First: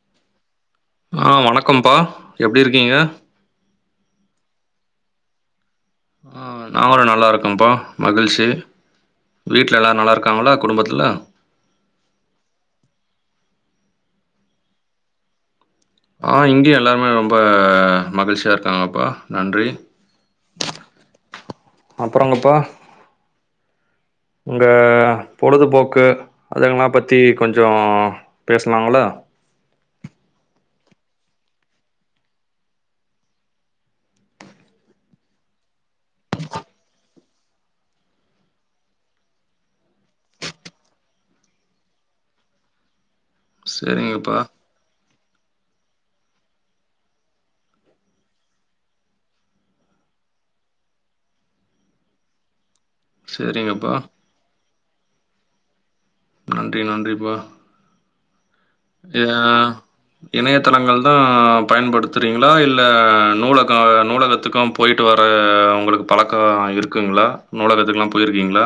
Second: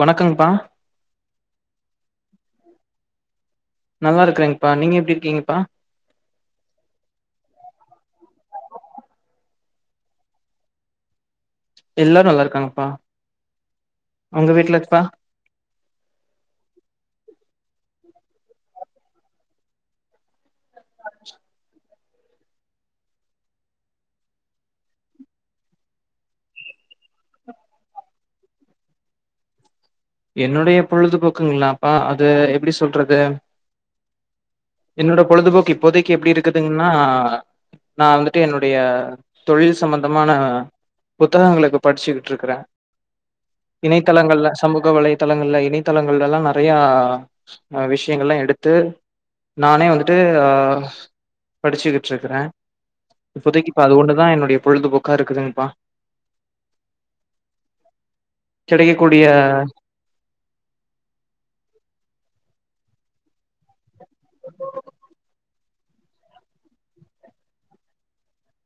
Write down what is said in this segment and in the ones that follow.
வணக்கங்ப்பா ஆ வணக்கம்ப்பா எப்டி இருக்கீங்க நல்லா இருக்றேங்ப்பா நீங்க எப்டி இருக்கீங்கப்பா ஆ நாங்களு நல்லா இருக்கோம்ப்பா மகிழ்ச்சி, வீட்ல எல்லாரு நல்லா இருக்காங்களா குடும்பத்துல எல்லாரு நல்லா இருக்காங்கப்பா உங்க வீட்லங்ப்பா ஆ இங்கையு எல்லாருமே ரொம்ப மகிழ்ச்சியா இருக்காங்கப்பா நன்றி அச்சோ அப்பறங்கப்பா உங்க பொழுதுபோக்கு அதுங்கல்லா பத்தி கொஞ்சோ பேசலாங்களா என்னுடைய பொழுதுபோக்குங்களாப்பா அது எப்டி சொல்றது என்னோட பொழுதுபோக்கு இப்போதைக்கு எப்டி இருக்குதுங்கன்னா நா வந்துட்டு என்னுடைய தொழில் சம்பந்தமான புத்தகங்கள இப்ப படிச்சுகிட்டு இருக்கற சரிங்கப்பா இணைத்தளங்கள்ல சமூ வலைத்தளங்கள்ல இணைத்தளங்கள் எல்லா நறையா விஷயங்கள்லா எடுத்து நானே வந்துட்டு படிச்சிக்கிட்டு இருக்கற இப்போதைக்கு சரிங்கப்பா அது ஒண்ணுதா என்னுடைய பொழுதுபோக் க்கா இருக்குதுங்ப்பா நன்றி நன்றிப்பா ஏ கிடைக்கக்கூடிய இணையதளங்கள் தா பயன்படுத்துறீங் ங்ளா இல்ல நூலக நூலகத்துக்கோ போயிட்டு வர உங்குளுக்கு பழக்கோ இருக்குங்ளா நூலகத்துக்லா போயிர்க்கீங்ளா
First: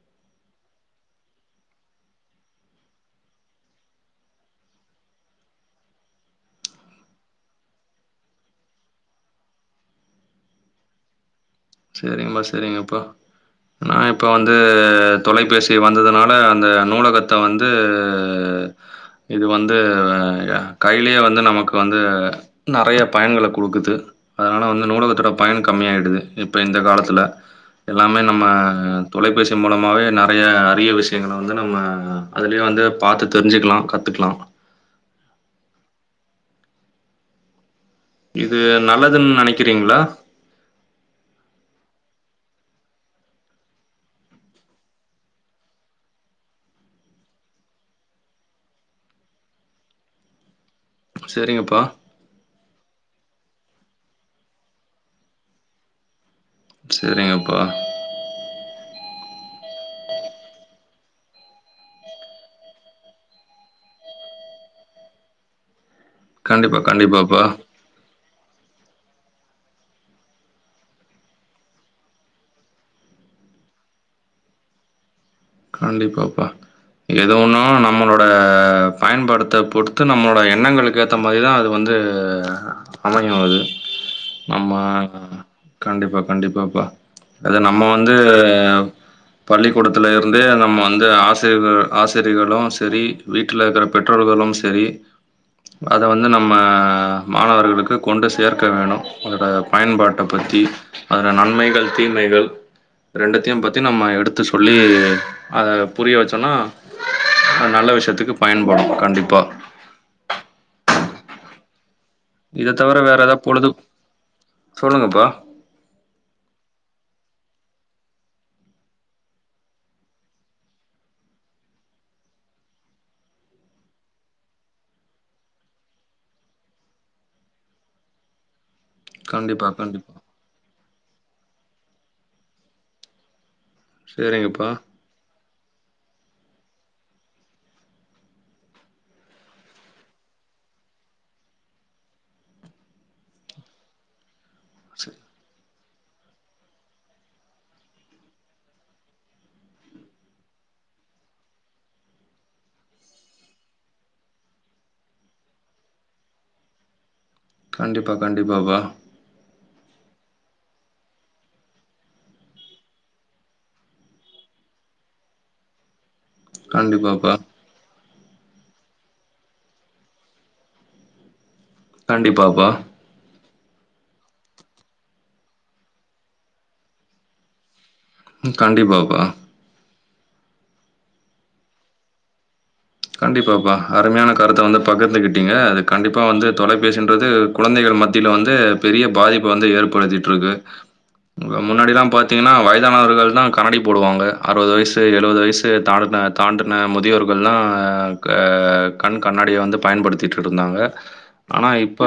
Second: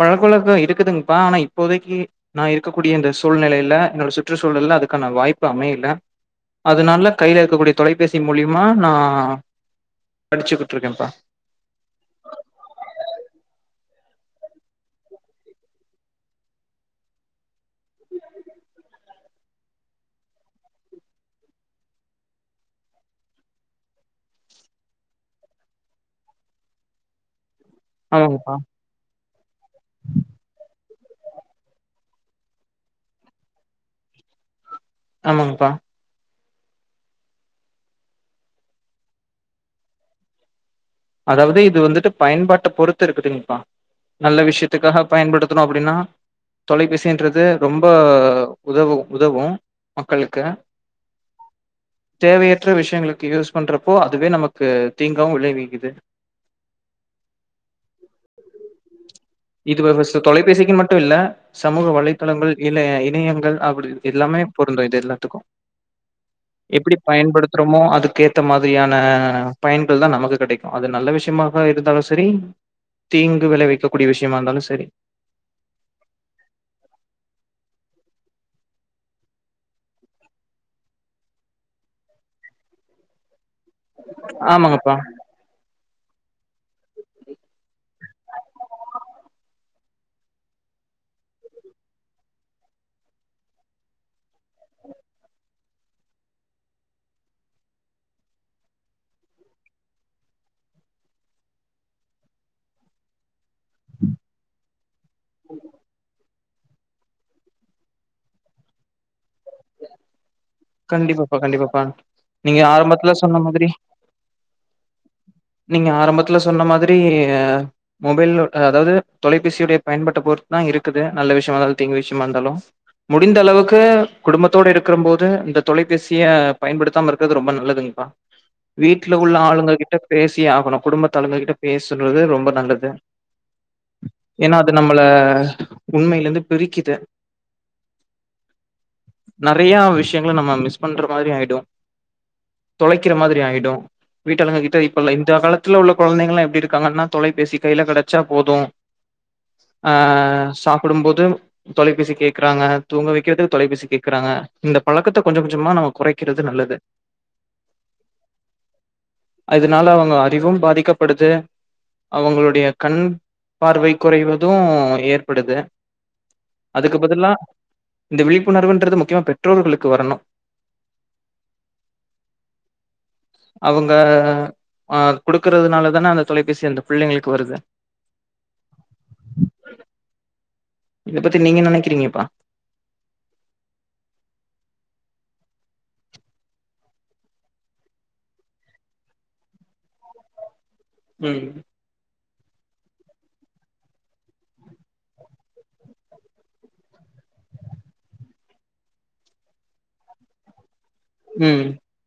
பழக்கவழகோ இருக்குதுங்பா ஆனா இப்போதைக்கி நா இருக்கக்கூடியந்தே சூழ்நெலையிலே என்னோட சுற்று சூழல்லே அதுக்கான வாய்ப்பு அமையிலே அதுனாலே கைலே இருக்கக்கூடிய தொலைபேசி மூலியுமா நா படிச்சுக்கிட்ருக்கேம்பா செரிங்மா செரிங்கப்பா நா இப்ப வந்து தொலைபேசி வந்ததுனாலே அந்த நூலகத்தே வ து இது வந்து ய கையிலியே வந்து நமக்கு வந்து நறைய பயன்கள குடுக்குது அதனால வந்து நூலகத்தோட பயனு கம்மியாய்டுது இப்ப இந்த காலத்துல எல்லாமே நம்ம ஆமாங்கப்பா, தொலைபேசி மூலமாவே நறைய அரிய விஷ் எங்கள வந்து நம்ம அதுலியே வந்து பாத்து தெரிஞ்சுக்லா கத்துக்லா ஆமாங்ப்பா இது நல்லதுன் நெனைக்றீங்ளா அதாவ்து இது வந்துட்டு பயன்பாட்ட பொறுத்து இருக்குதுங்ப்பா நல்ல விஷ்யத்துக்காக பயன்படுத்துனோ அப்டின்னா தொலைபேசின்றது ரொம்ப உதவு உதவும் மக்களுக்கு சரிங்கப்பா, தேவையற்ற விஷ்யங்களுக்கு யூஸ் பண்ற ப்போ அதுவே நமக்கு தீங்காவு விளைவிக்கிது செரிங்கப்பா இது வ வஸ்சு தொலைபேசிக்குன் மட்டு இல்ல சமூக வலைதளங்கள் இல்ல இணையங்கள் அப்பிடி எல்லாமே பொருந்து இது எல்லாத்துக்கு கண்டிப்பா, எப்டி கண்டிப்பாப்பா. பயன்படுத்துறோமோ அதுக்கேத்த மா திரியான பயன்கள் தா நமக்கு கெடைக் அது நல்ல விஷ்யமாக இருந்தாலு செரி தீங்கு விளைவிக்கக் கூடிய விஷ்யமாருந்தாலு செரி கண்டிப்பாப்பா எது ஒன்னு நம்மளோட பயன்பாடுத்த பொறுத்து நம்ளோட எண்ணங்களுக்கு ஏத்த மாரிதா அது வந்து அமையு அது ஆமா ஆமாங்கப்பா. கண்டிப்பா கண்டிப்பாப்பா அத நம்ம வந்து பள்ளிகூடத்துலயோ வந்து நம்ம வந்து ஆசிர்கள் ஆசிரிகளு செரி வீட்ல இருக்கற பெற்றோர்களும் செரி அத வந்து நம்ம மாணவர்களுக்கு கொண்டு சேர்க்க வேணும் அதோட பயன்பாட்ட பத்தி அதல நன்மைகள் தீமைகள் ரெண்டு த்தியும் பத்தி நம்ம எடுத்து சொல்லி அத புரிய வச்சோன்னா நல்ல விஷ்யத்துக்கு பயன்படு கண்டிப்பா கண்டிப்பாப்பா கண்டிப்பாப்பா நீங்க இத தவிர ஆரம்பத்ல வேற ஏதா சொன்ன மாதிரி பொழுது சொல்லுங்கப்பா நீங்க ஆரம்பத்ல சொன்ன மாதிரி மொபைல் அதாவ்து தொலைபேசியுடைய பயன்பாட்ட பொறுத்து தா இருக்குது நல்ல விஷ்யமா இந்தாலு தீங்கு விஷ்யமா இந்தாலு முடிந்த அளவுக்கு குடும்பத்தோட இருக்கிறம் போது இந்த தொலைபேசிய பயன்படுத்தாம இருக்கது ரொம்ப நல்லதுங்ப்பா வீட்ல உள்ள கண்டிப்பா ஆளுங்க கிட்ட கண்டிப்பா ஆகணு குடும்பத்தலைமை கிட்ட பேசுறது ரொம்ப நல்லது ஏன்னா சேரிங்கப்பா அது நம்மள உண்மையிலிந்து பிரிக்குது நறையா விஷ்யங்கள நம்ம மிஸ் பண்ற மாரி ஆயிடு தொலைக்கிற மாதிரி ஆயிடு வீட்டாளுங்க கி ப்பல்ல இந்த காலத் த்துல உள்ள கொழந்தைங்கல்லா எப்டி இருக்காங்கன்னா தொலைபேசி கைல கெடச்சா போது அ சாப்பிடும் போது தொலைபேசி கேக்குறாங்க தூங்க வெக்கிறதுக்கு தொலைபேசி கேக்குறாங்க இந்த பழக்கத்த கொஞ்ச கொஞ்சமா நம்ம குறைக்கிறது நல்லது கண்டிப்பா கண்டிப்பாப்பா இதனால அவுங்க அறிவும் பாதிக்கப்படுது அவுங்களுடைய கண் பார்வை குறைவதூ ஏற்படுது அதுக்கு பதில்லா கண்டிப்பாப்பா இந்த விழிப்புணர்வுன்றது முக்கியமா பெற்றோர்களுக்கு வரணு கண்டிப்பாப்பா அவுங்க அ குடுக்கறதுனால தான அந்த தொலைபேசி அந்த பிள்ளைங்ளுக்கு வருது கண்டிப்பாப்பா இத பத்தி நீங்க என்ன நெனைக்கிறீங்கப்பா கண்டிப்பாப்பா அருமையான கருத்த வந்து பகிர்ந்துகிட்டீங்க அது கண்டிப்பா வந்து தொலைபேசின்றது குழந்தைகள் மத்தியில வந்து பெரிய பாதிப்ப வந்து ஏற்படுத்திட்டு இருக்கு ம். மு முன்னாடில்லா பாத் த்தீங்கன்னா வயதானவர்கள் தா கண்ணாடி போடுவாங்க அறுவது வயசு எழுவது வயசு தாலுன தாண்டுன முதியவர்கள்ல்லா அ க கண் கண்ணாடிய வந்து பயன்படுத்திட்டு இருந்தாங்க ம். ஆனா இப்ப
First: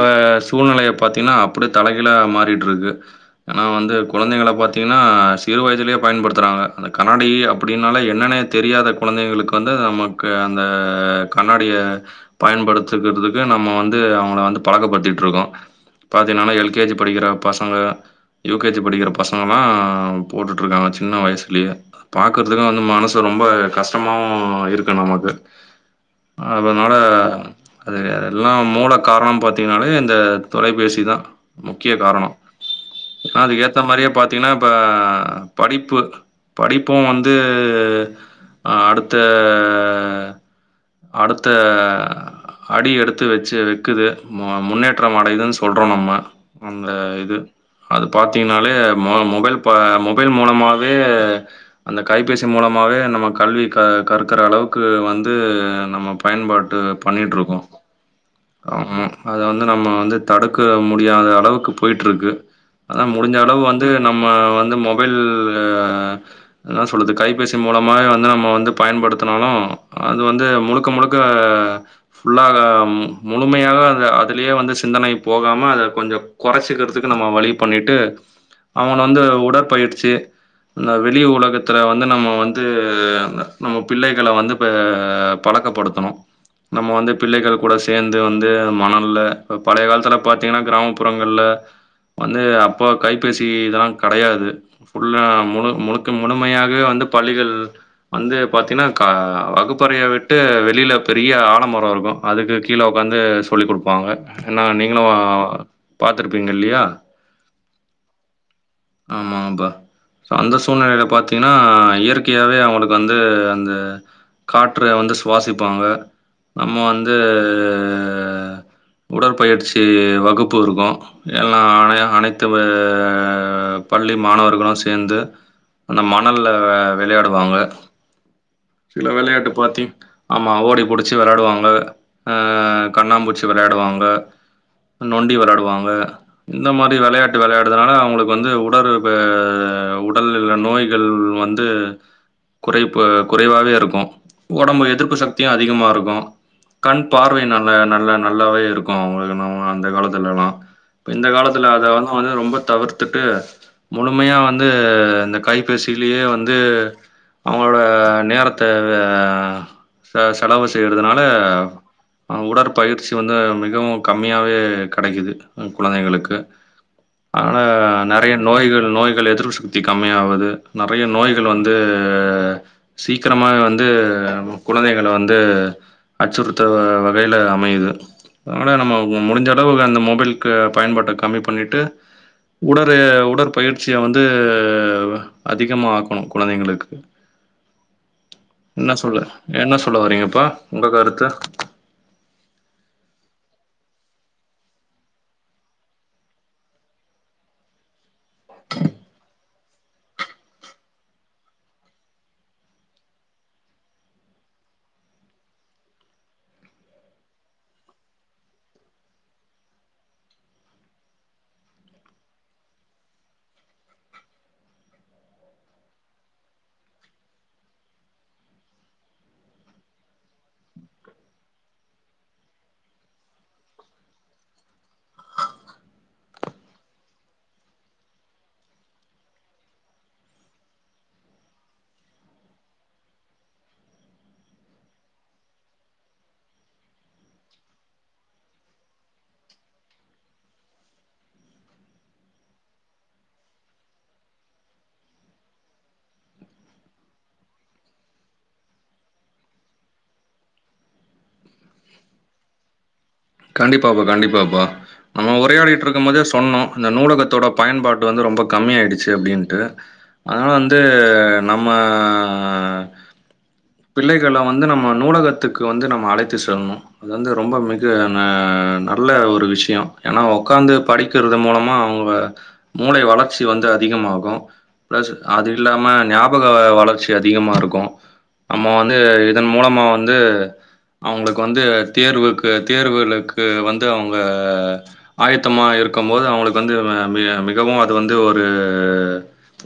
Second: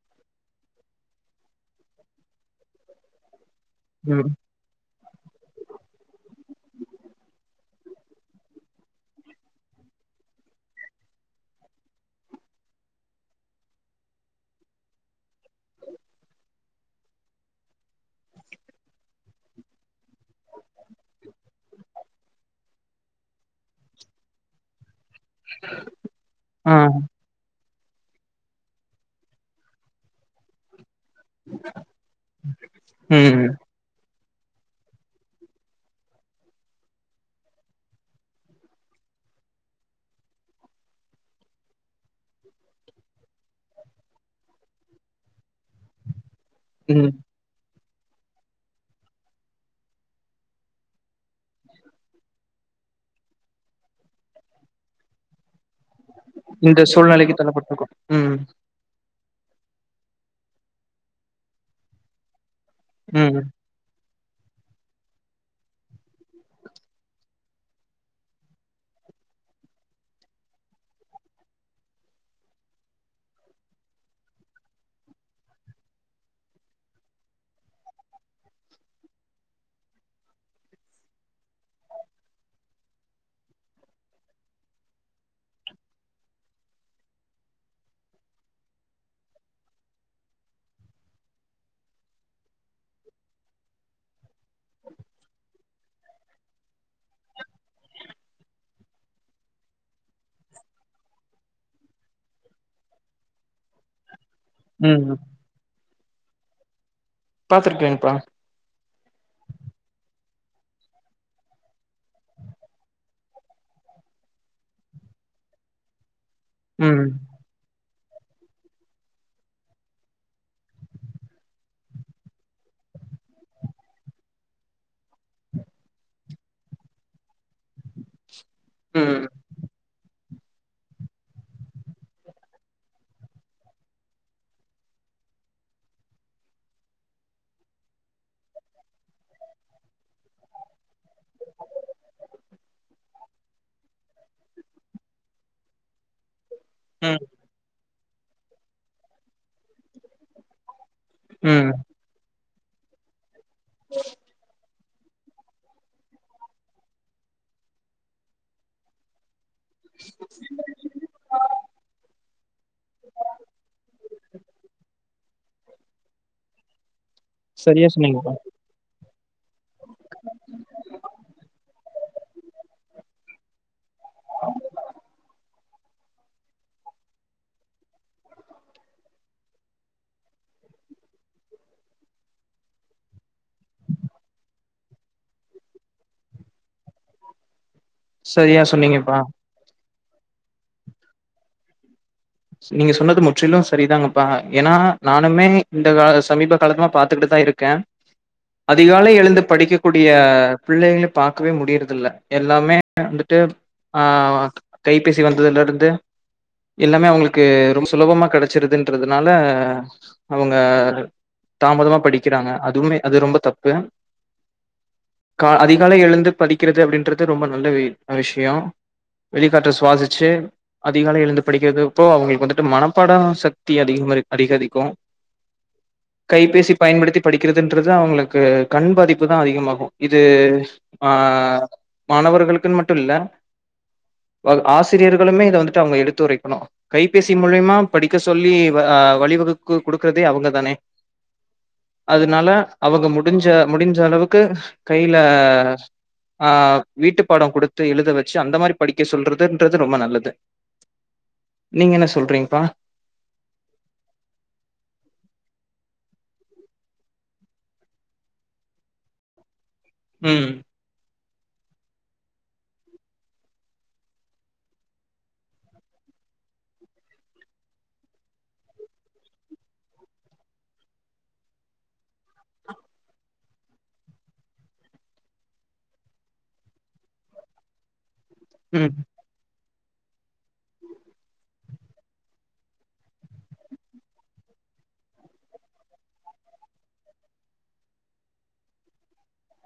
சூழ்நிலையப் பாத்தீங்கன்னா அப்பிடி தலைகீழா மாறிட்டிருக்கு ஏன்னா வந்து ம். கொழந்தைங்கள பாத்தீங்க ன்னா சிறு வயதிலேயே பயன்படுத்துறாங்க அந்த கண்ணாடி அப்படின்னால என்னான்னே தெரியாத கொழந்தைகளுக்கு வந்து நமக்கு அந்த கண்ணாடிய பயன்படுத்துக்கிறதுக்கு நம்ம வந்து அவங்கள வந்து பழக்கப்படுத்திட்ருக்கோ பாத்தீங்கன்னா எல் கே ஜி படிக்கிற பசங்க யூ கே ஜி படிக்கிற பசங்கல்லா போட்டுட் டிருக்காங்க சின்ன வயசுலயே பாக்கறதுக்கு வந்து மனசு ரொம்ப கஷ்டமாவு இருக்கு நமக் ஆ. அதனால அது அதெல்லா மூல காரணம் பாத்தீங்கன்னாலே இந்த தொலைபேசி இதான் முக்கிய காரணம் ஆனா ம். அதுக்கு ஏத்த மாதிரியே பாத் ர்த்தீங்கன்னா இப்போ படிப்பு படிப்பும் வந்து அடுத்த அடுத்த அடி எடுத்து வச்சு வக்குது முன்னேற்றம் அடையுதுன்னு சொல்றோம் நம்ம அந்த ம். இது அது பாத்தீங்கன்னாலே மொபைல் மொபைல் மூலமாவே அந்த கைப்பேசி மூலமாவே நம்ம கல்வி கற் கற்கிற அளவுக்கு வந்து து நம்ம பயன்பாட்டு இந்த சூழ்நிலைக்கு பண்ணிகிட்ருக்கோம் தள்ளப்பட்டிருக்கோம் ம் ஆமா அத வந்து நம்ம வந்து தடுக்க முடியாத அளவுக்கு போயிட்டுருக்கு அதான் முடிஞ்ச ம். அளவு வந்து நம்ம வந்து மொபைல் என்ன சொல்லுது கைபேசி மூலமாகவே வந்து நம்ம வந்து பயன்படுத்தினாலும் அது வந்து முழுக்க முழுக்க ஃபுல்லாக முழுமையாக அந்த அதுலயே வந்து சிந்தனை போகாம அதக் கொஞ்சம் கொறைச்சிக்கிறதுக்கு நம்ம வழி பண்ணிட்டு அவங்கள வந்து உடற்பயிற்சி அந்த வெளி உலகத்தில வந்து நம்ம வந்து நம்ம பிள்ளைகளை வந்து அஹ் பழக்கப்படுத்தணும் நம்ம வந்து பிள்ளைகள் கூட சேர்ந்து வந்து மணல்ல இப்போ பழைய காலத்துல பார்த்தீங்கன்னா கிராமப்புறங்கள்ல வந்து அப்போ கைபேசி இதெல்லாம் கெடையாது ஃபுல்லா முணு முழுக்க முழுமையாகவே வந்து பள்ளிகள் வந்து பார்த்தீன்னா கா வகுப்பறைய விட்டு வெளியில பெரிய ஆலமரோ இருக்கும் அதுக்கு கீழே உக்காந்து சொல்லிக் குடுப்பாங்க ஏன்னா நீங்களும் ம். பாத்துருப்பீங்க இல்லையா பாத்துருக்கேம்ப்பா ஆமாங்கப்பா அந்த சூழ்நிலையில பாத்தீங்கன்னா இயற்கையாவே அவங்களுக்கு வந்து அந்த காற்ற வந்து சுவாசிப்பாங்க நம்ம ம். வந்து அஹ் உடற்பயிற்சி வகுப்பு இருக்கும் ஏல்லாம் ஆனைய அனைத்து பள்ளி மாணவர்களும் சேர்ந்து அந்த மணல்ல வெளையாடுவாங்க சில ம். வெளையாட்டு பாத்தி ஆமாம் ஓடி பிடிச்சி விளையாடுவாங்க கண்ணாம்பூச்சி விளையாடுவாங்க நொண்டி விளையாடுவாங்க இந்த மாதிரி விளையாட்டு விளையாடுதுனால அவங்களுக்கு வந்து தொடர் உடல் நோய்கள் வந்து குறைப்பு குறைவாவே இருக்கும் உடம்பு எதிர்ப்பு சக்தியும் அதிகமா இருக்கும் கண் ம். பார்வை நல்ல நல்ல நல்லாவே இருக்கும் அவங்களுக்கு நம்ம அந்த காலத்துல எல்லாம் இப்ப இந்த காலத்துல ம். அத வான் வந்து ரொம்ப தவிர்த்துட்டு முழுமையா வந்து இந்த கைபேசியிலயே வந்து அவங்களோட நேரத்த ச செலவு செய்யறதுனால் உடற்பயிற்சி வந்து மிகவும் கம்மியாவே கிடைக்குது குழந்தைகளுக்கு சரியஸ் சொன்னிங்க நிறைய நோய்கள் நோய்கள் எதிர்ப்பு சக்தி கம்மியாவது நிறைய நோய்கள் வந்து சீக்க சக்கிரமா வந்து வந்து குழந்தைங்க வந்து அச்சுறுத்த வகையில அமையுது அதனால நம்ம முடிஞ்ச அளவு அந்த மொபைல்க்கு பயன்பாட்ட கம்மி பண்ணிட்டு உட ட உடற்பயிற்சிய வந்து அதிகமா ஆக்கணு குழந்தைங்களுக்கு சரியா என்ன சொன்னீங்கப்பா சொல்ல என்ன சொல்ல வரீங்கப்பா உங்க கருத்து நீங்க சொன்னது முற்றிலு சரிதாங்கப்பா ஏன்னா நானுமே இந்த கா சமீப காலமா பாத்துக்கிட்டுதா இருக்கே அதிகாலை எழுந்து படிக்கக்கூடிய பிள்ளைள பாக்கவே முடியுறது இல்ல எல்லாமே வந்துட்டு ஆஹ் கைபேசி வந்ததுல இருந்து எல்லாமே அவங்களுக்கு க்கு ரொம்ப சுலபமா கெடச்சிருதுன்றதுனால அவங்க தாமதமா படிக்கிறாங்க அதுமே அது ரொம்ப தப்பு கா அதிகாலை எழுந்து படிக்கிறது அப்டின்றது ரொம்ப நல்ல வெ விஷய வெளிகாற்ற சுவாசிச்சு அதிகாலை எழுந்து படிக்கிறது இப்போ அவங்களுக்கு வந்துட்டு மனப்பாட சக்தி அதிக அதிகரிக்கு கைபேசி பயன்படுத்தி படிக்கிறதுன்றது அவங்களுக்கு கண் பாதிப்பு தா அதிகமாகு இது ஆஹ் மாணவர்களுக்குனு மட்டு இல்ல ஆசிரியர்களுமே இத வந்துட்டு அவங்க எடுத்து உரைக்கனு கைபேசி மூலியமா படிக்க சொல்லி ஆ வழிவகுக்கு குடுக்குறதே அவங்கதானே அதனால அவங்க முடிஞ்ச முடிஞ்ச அளவுக்கு கையில ஆஹ் வீட்டு பாட குடுத்து எழுத வச்சு அந்த மாரி படிக்க சொல்றதுன்றது ரொம்ப நல்லது நீங்க என்ன சொல்றீங்ப்பா கண்டிப்பாப்பா கண்டிப்பாப்பா நம்ம உரையாடிட்டு இருக்கும் போதே சொன்னோ இந்த நூலகத்தோட பயன்பாடு வந்து ரொம்ப கம்மி ஆயிடுச்சு அப்டின்ட்டு அதனால ம் வந்து நம்ம பிள்ளைகள வந்து நம்ம நூலகத்துக்கு வந்து நம்ம அழைத்து செல்லணு அது வந்து ரொம்ப மிக அஹ் நல்ல ஒரு விஷய ஏனா உக்காந்து படிக்கிறது மூலமா அவங்க மூளை வளர்ச்சி வந்து அதிகமாகு பிளஸ் அது இல்லாம ஞாபக வளர்ச்சி அதிகமா இருக்கு நம்ம ம் வந்து இதன் மூலமா வந்து அவங்களுக்கு வந்து தேர்வுக்கு வந்து தேர்வுகளுக்கு வந்து அவுங்க ஆயத்தமாக இருக்கு போது அவங்களுக்கு வந்து ம மிகவு அது வந்து ஒரு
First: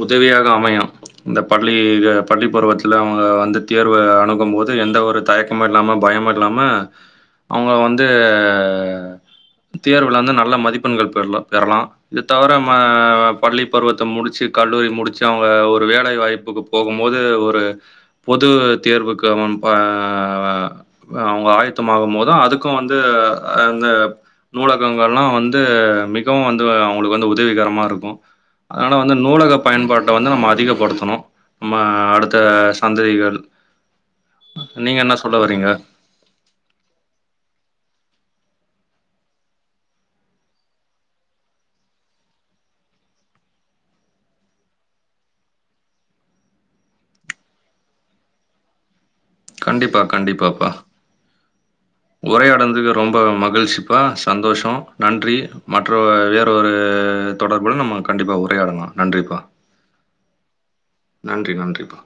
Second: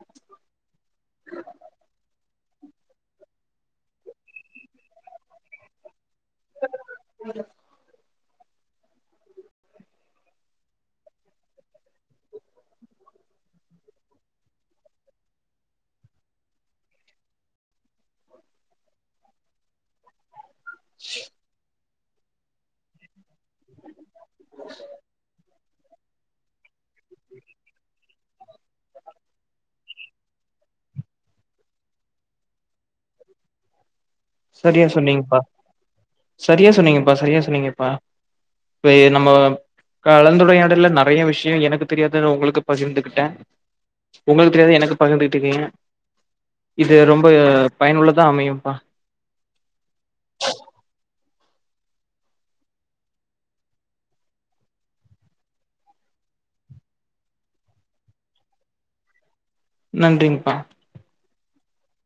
உதவியாக அமையு இந்த பள்ளி பள்ளிப்பருவத்ல அவங்க வந்து தேர்வு அணுகும் போது எந்த ஒரு தயக்கமு இல்லாம பயமுஇல்லாம வந்து தேர்வுல வந்து நல்ல மதிப்பெண்கள் பெற்லா பெறலா இது தவிர பள்ளி பருவத்த முடிச்சு கல்லூரி முடிச்சு அவங்க ஒரு வேலை வாய்ப்புக்கு போகும்போது ஒரு பொது தேர்வுக்கு ஆ அவங்க ஆயத்து ஆகமோது தா அதுக்கு வந்து அந்த நூலகங்கள்லா வந்து ஆ மிகவு வந்து அவுங்குளுக்கு வந்து உதவிகரமா இருக்கோ அதனால வந்து நூலக பயன்பாட்ட வந்து நம்ம அதிகப்படுத்தணு மா அடுத்த சந்ததிகள் சரியா நீங்க என்ன சொல்ல சொன்னீங்கப்பா வரீங்க சரியா சொன்னீங்கப்பா சரியா சொன்னீங்கப்பா வே நம்ம கலந்துரையாடல நெறய விஷய எனக்கு தெரியாதத உங்களுக்கு பகிர்ந்துகிட்டே உங்களுக்கு தெரியாதத எனக்கு பகிர்ந்துகிட்டுகீங்க இது ரொம்ப பயனுள்ளதா அமையும்ப்பா கண்டிப்பா கண்டிப்பாப்பா உரையாடனதுக்கு ரொம்ப மகிழ்ச்சிப்பா சந்தோஷோ நன்றி மற்ற வேற ஒரு தொடர்புல நம்ம கண்டிப்பா உரையாடலா நன்றிப்பா நன்றிங்கப்பா நன்றி நன்றிப்பா